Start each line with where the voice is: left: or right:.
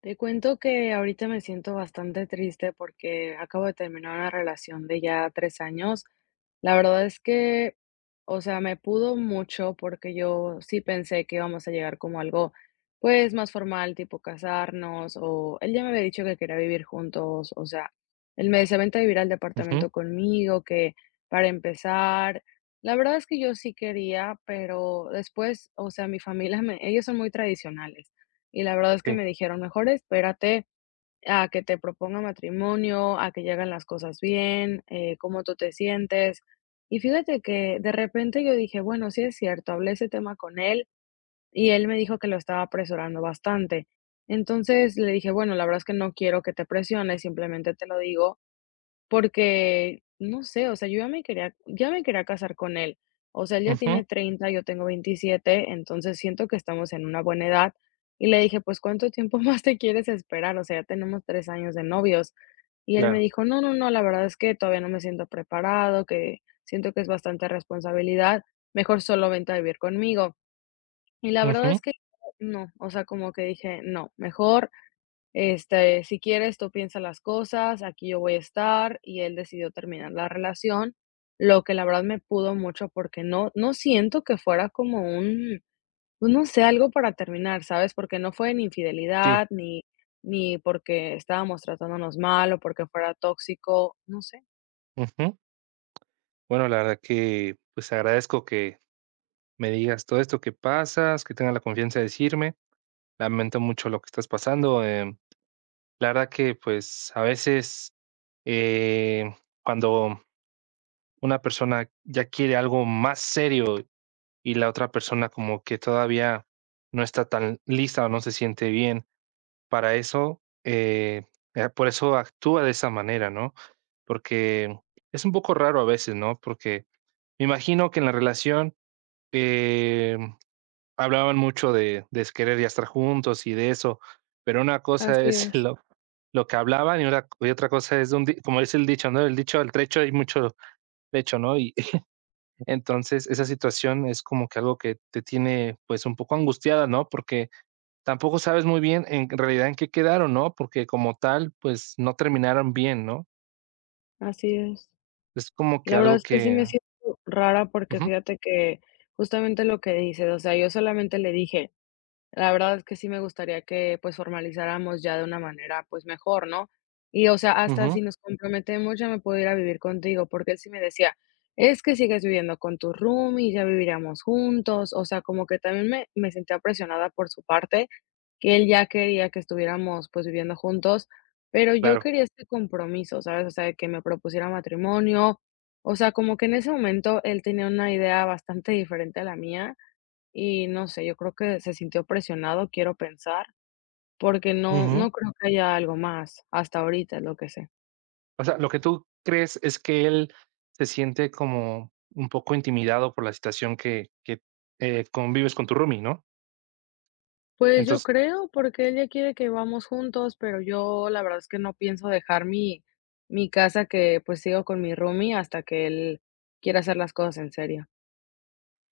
left: Te cuento que ahorita me siento bastante triste porque acabo de terminar una relación de ya 3 años. La verdad es que, o sea, me pudo mucho porque yo sí pensé que íbamos a llegar como algo, pues, más formal, tipo casarnos, o él ya me había dicho que quería vivir juntos. O sea, él me decía: "Vente a vivir al
right: Ujú,
left: departamento conmigo". Que para empezar, la verdad es que yo sí quería, pero después, o sea, mi familia, ellos son muy tradicionales. Y la verdad es que
right: sí,
left: me dijeron: "Mejor espérate a que te proponga matrimonio, a que ya las cosas bien, cómo tú te sientes". Y fíjate que de repente yo dije: "Bueno, sí es cierto", hablé ese tema con él y él me dijo que lo estaba apresurando bastante. Entonces le dije: "Bueno, la verdad es que no quiero que te presiones, simplemente te lo digo porque, no sé, o sea, yo ya me quería casar con él. O sea, él ya tiene
right: ujú,
left: 30, yo tengo 27, entonces siento que estamos en una buena edad". Y le dije: "Pues, ¿cuánto tiempo más te quieres esperar? O sea, ya tenemos 3 años de novios". Y él me
right: claro,
left: dijo: "No, no, no, la verdad es que todavía no me siento preparado, que siento que es bastante responsabilidad, mejor solo vente a vivir conmigo". Y la verdad es
right: ujú,
left: que no, o sea, como que dije: "No, mejor si quieres, tú piensa las cosas, aquí yo voy a estar". Y él decidió terminar la relación, lo que la verdad me pudo mucho porque no siento que fuera como un, pues, no sé, algo para terminar, ¿sabes? Porque no fue ni
right: sí,
left: infidelidad, ni porque estábamos tratándonos mal, o porque fuera tóxico, no sé.
right: ujú. Bueno, la verdad que, pues, agradezco que me digas todo esto que pasas, que tengas la confianza de decirme. Lamento mucho lo que estás pasando. La verdad que, pues, a veces, eh, cuando una persona ya quiere algo más serio y la otra persona como que todavía no está tan lista o no se siente bien. Para eso, eh, por eso actúa de esa manera, ¿no? Porque es un poco raro a veces, ¿no? Porque me imagino que en la relación, eh, hablaban mucho de querer ya estar juntos y de eso, pero una cosa
left: Así
right: es
left: es,
right: lo que hablaban y una y otra cosa es de un di como dice el dicho, ¿no? El dicho al trecho hay mucho trecho, ¿no? Y entonces esa situación es como que algo que te tiene, pues, un poco angustiada, ¿no? Porque tampoco sabes muy bien en realidad en qué quedaron, ¿no? Porque como tal, pues no terminaron bien, ¿no?
left: así es.
right: Es como que
left: La verdad
right: algo
left: es que sí me
right: que…
left: siento rara porque
right: Ujú,
left: fíjate que justamente lo que dices, o sea, yo solamente le dije: "La verdad es que sí me gustaría que, pues, formalizáramos ya de una manera, pues, mejor, ¿no? Y, o sea, hasta si
right: ujú,
left: nos comprometemos, ya me puedo ir a vivir contigo", porque él sí me decía: "Es que sigues viviendo con tus roomies, ya viviríamos juntos". O sea, como que también me sentía presionada por su parte, que él ya quería que estuviéramos, pues, viviendo juntos, pero yo
right: claro,
left: quería este compromiso, ¿sabes? O sea, de que me propusiera matrimonio. O sea, como que en ese momento él tenía una idea bastante diferente a la mía, y no sé, yo creo que se sintió presionado, quiero pensar, porque no
right: ujú.
left: no creo que haya algo más, hasta ahorita es lo que sé.
right: O sea, lo que tú crees es que él se siente como un poco intimidado por la situación que convives con tu roomie, ¿no?
left: Pues yo
right: Entonces
left: creo, porque ella quiere que vamos juntos, pero yo la verdad es que no pienso dejar mi casa, que, pues, sigo con mi roomie hasta que él quiera hacer las cosas en serio.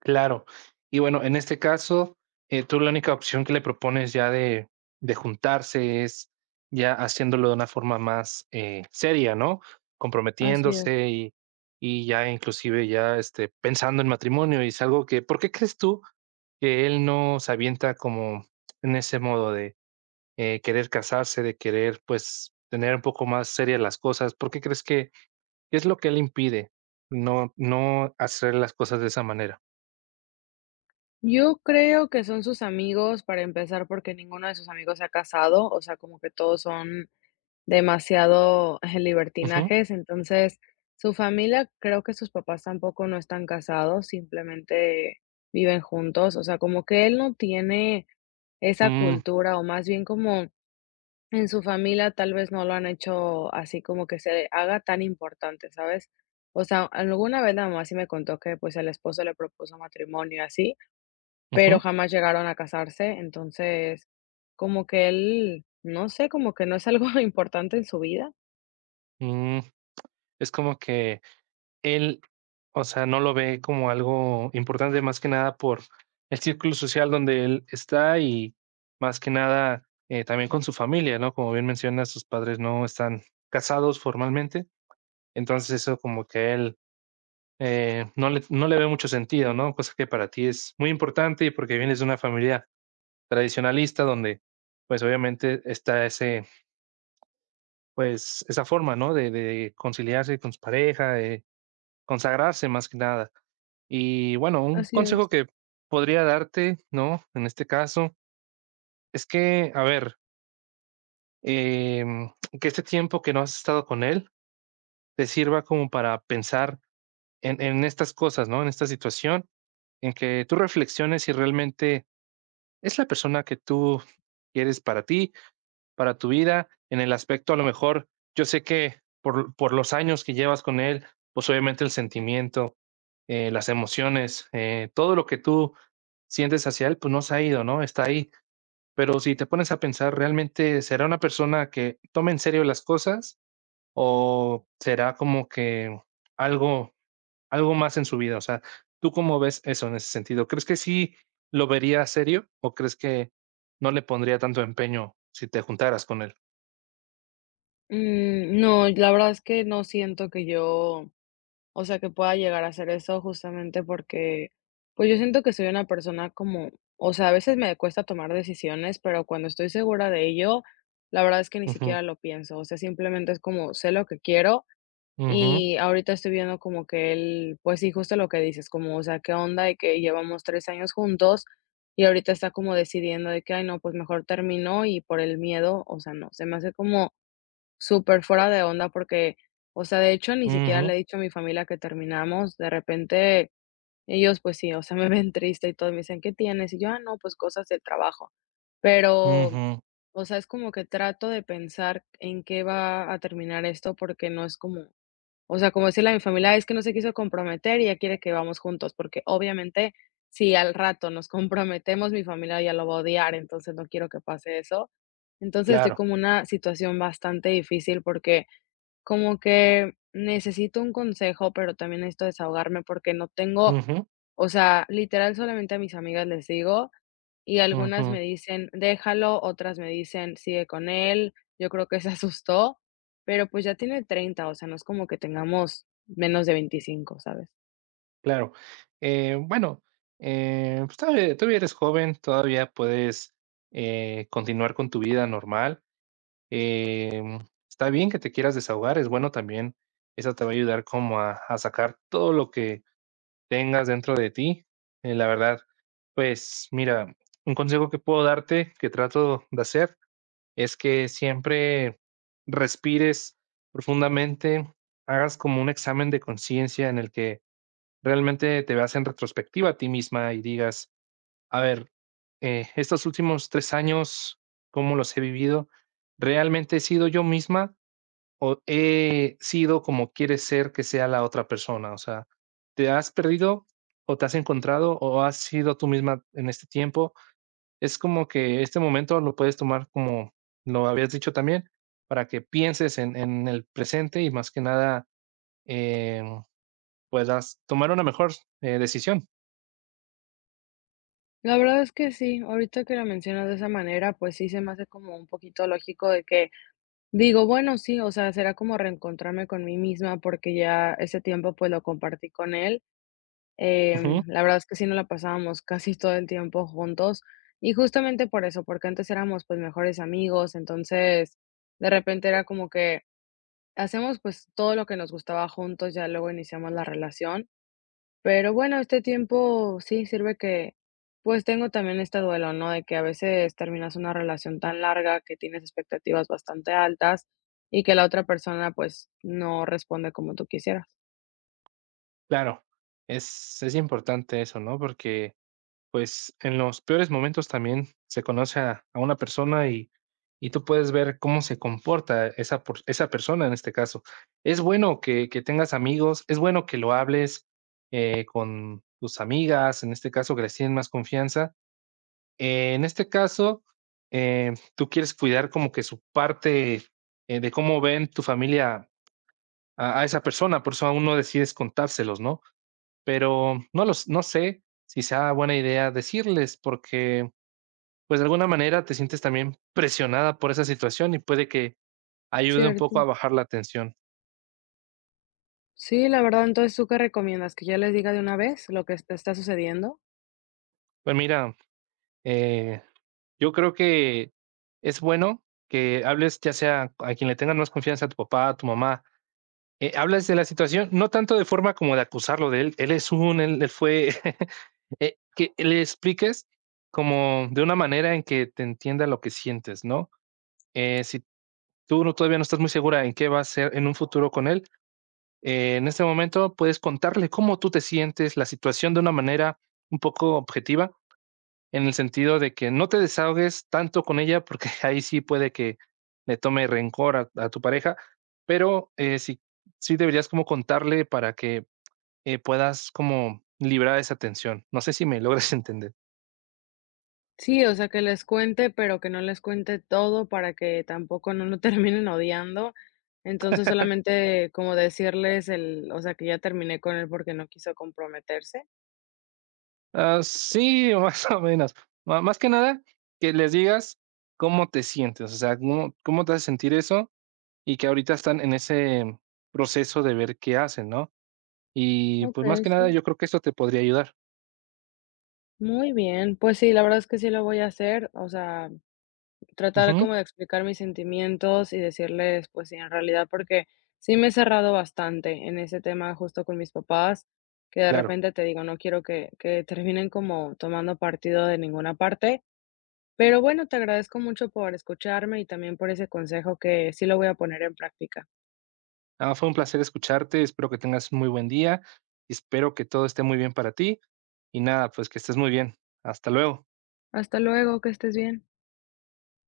right: Claro. Y bueno, en este caso, tú la única opción que le propones ya de juntarse es ya haciéndolo de una forma más seria, ¿no?
left: Así es.
right: Comprometiéndose y ya inclusive ya pensando en matrimonio. Y es algo que, ¿por qué crees tú que él no se avienta como en ese modo de querer casarse, de querer pues tener un poco más serias las cosas? ¿Por qué crees que qué es lo que él impide no, no hacer las cosas de esa manera?
left: Yo creo que son sus amigos para empezar, porque ninguno de sus amigos se ha casado, o sea, como que todos son demasiado
right: Ujú.
left: libertinajes. Entonces, su familia, creo que sus papás tampoco no están casados, simplemente viven juntos. O sea, como que él no tiene esa
right: Mm,
left: cultura, o más bien como en su familia tal vez no lo han hecho así como que se haga tan importante, ¿sabes? O sea, alguna vez la mamá sí me contó que pues el esposo le propuso matrimonio y así, pero
right: ujú,
left: jamás llegaron a casarse. Entonces, como que él, no sé, como que no es algo importante en su vida.
right: mm, es como que él, o sea, no lo ve como algo importante, más que nada por el círculo social donde él está y más que nada, también con su familia, ¿no? Como bien menciona, sus padres no están casados formalmente, entonces eso como que él, no le ve mucho sentido, ¿no? Cosa que para ti es muy importante y porque vienes de una familia tradicionalista donde, pues, obviamente está esa forma, ¿no? De conciliarse con su pareja, consagrarse más que nada. Y bueno, un
left: Así es.
right: consejo que podría darte, ¿no? En este caso, es que, a ver, em, que este tiempo que no has estado con él te sirva como para pensar en estas cosas, ¿no? En esta situación, en que tú reflexiones si realmente es la persona que tú quieres para ti, para tu vida, en el aspecto, a lo mejor, yo sé que por los años que llevas con él, pues, obviamente el sentimiento, las emociones, todo lo que tú sientes hacia él, pues no se ha ido, ¿no? Está ahí. Pero si te pones a pensar, ¿realmente será una persona que tome en serio las cosas o será como que algo, más en su vida? O sea, ¿tú cómo ves eso en ese sentido? ¿Crees que sí lo vería serio o crees que no le pondría tanto empeño si te juntaras con él?
left: No, la verdad es que no siento que yo, o sea, que pueda llegar a hacer eso justamente porque, pues yo siento que soy una persona como, o sea, a veces me cuesta tomar decisiones, pero cuando estoy segura de ello, la verdad es que ni
right: Ujú,
left: siquiera lo pienso, o sea, simplemente es como sé lo que quiero.
right: ujú,
left: Y ahorita estoy viendo como que él, pues sí, justo lo que dices, como, o sea, qué onda de que llevamos 3 años juntos y ahorita está como decidiendo de que, ay, no, pues mejor termino y por el miedo, o sea, no, se me hace como súper fuera de onda. Porque, o sea, de hecho, ni siquiera le
right: ujú,
left: he dicho a mi familia que terminamos. De repente, ellos, pues sí, o sea, me ven triste y todo, me dicen: "¿Qué tienes?". Y yo: "Ah, no, pues cosas del trabajo". Pero,
right: ujú,
left: o sea, es como que trato de pensar en qué va a terminar esto, porque no es como, o sea, como decirle a mi familia: "Es que no se quiso comprometer y ya quiere que vamos juntos", porque obviamente, si al rato nos comprometemos, mi familia ya lo va a odiar, entonces no quiero que pase eso. Entonces, estoy
right: claro.
left: como una situación bastante difícil porque, como que necesito un consejo, pero también necesito desahogarme porque no tengo,
right: Ujú,
left: o sea, literal solamente a mis amigas les digo y algunas me
right: ujú.
left: dicen: "Déjalo", otras me dicen: "Sigue con él". Yo creo que se asustó, pero pues ya tiene 30, o sea, no es como que tengamos menos de 25, ¿sabes?
right: Claro. Bueno, pues, todavía eres joven, todavía puedes, continuar con tu vida normal. Eh, Está bien que te quieras desahogar, es bueno también, eso te va a ayudar como a sacar todo lo que tengas dentro de ti. La verdad, pues, mira, un consejo que puedo darte, que trato de hacer, es que siempre respires profundamente, hagas como un examen de conciencia en el que realmente te veas en retrospectiva a ti misma y digas, a ver, estos últimos 3 años, ¿cómo los he vivido? ¿Realmente he sido yo misma o he sido como quieres ser que sea la otra persona? O sea, ¿te has perdido o te has encontrado o has sido tú misma en este tiempo? Es como que este momento lo puedes tomar como lo habías dicho también, para que pienses en el presente y más que nada, em, puedas tomar una mejor, decisión.
left: La verdad es que sí, ahorita que lo mencionas de esa manera, pues sí se me hace como un poquito lógico de que digo: "Bueno, sí, o sea, será como reencontrarme con mí misma", porque ya ese tiempo, pues, lo compartí con él. La verdad es que sí nos la pasábamos casi todo el tiempo juntos y justamente por eso, porque antes éramos, pues, mejores amigos, entonces, de repente era como que hacemos, pues, todo lo que nos gustaba juntos, ya luego iniciamos la relación, pero bueno, este tiempo sí sirve que, pues, tengo también este duelo, ¿no? De que a veces terminas una relación tan larga que tienes expectativas bastante altas y que la otra persona, pues, no responde como tú quisieras.
right: Claro, es importante eso, ¿no? Porque, pues, en los peores momentos también se conoce a una persona y tú puedes ver cómo se comporta esa por esa persona en este caso. Es bueno que tengas amigos, es bueno que lo hables, con tus amigas, en este caso, que les tienen más confianza. En este caso, tú quieres cuidar como que su parte, de cómo ven tu familia a esa persona, por eso aún no decides contárselos, ¿no? Pero no sé si sea buena idea decirles, porque, pues, de alguna manera te sientes también presionada por esa situación y puede que ayude un poco a
left: Cierto.
right: bajar la tensión.
left: Sí, la verdad, entonces, ¿tú qué recomiendas? ¿Que ya les diga de una vez lo que te está sucediendo?
right: Pues mira, eh, yo creo que es bueno que hables, ya sea a quien le tengas más confianza, a tu papá, a tu mamá, hables de la situación, no tanto de forma como de acusarlo de él, él fue… que le expliques como de una manera en que te entienda lo que sientes, ¿no? Si tú no, todavía no estás muy segura en qué va a ser en un futuro con él, en este momento puedes contarle cómo tú te sientes, la situación de una manera un poco objetiva, en el sentido de que no te desahogues tanto con ella, porque ahí sí puede que le tome rencor a tu pareja, pero sí, sí deberías como contarle para que puedas como librar esa tensión. No sé si me logras entender.
left: Sí, o sea, que les cuente, pero que no les cuente todo para que tampoco no lo terminen odiando. Entonces, solamente como decirles o sea, que ya terminé con él porque no quiso comprometerse.
right: Ah, sí, más o menos. Ma Más que nada, que les digas cómo te sientes, o sea, cómo te hace sentir eso, y que ahorita están en ese proceso de ver qué hacen, ¿no? Y, pues, más
left: Okey,
right: que nada,
left: sí.
right: yo creo que esto te podría ayudar.
left: Muy bien. Pues sí, la verdad es que sí lo voy a hacer, o sea, tratar
right: Ujú,
left: como de explicar mis sentimientos y decirles, pues sí, en realidad, porque sí me he cerrado bastante en ese tema justo con mis papás, que de
right: claro.
left: repente te digo, no quiero que terminen como tomando partido de ninguna parte. Pero bueno, te agradezco mucho por escucharme y también por ese consejo que sí lo voy a poner en práctica.
right: Ah, fue un placer escucharte, espero que tengas muy buen día, espero que todo esté muy bien para ti, y nada, pues, que estés muy bien. Hasta luego.
left: Hasta luego, que estés bien.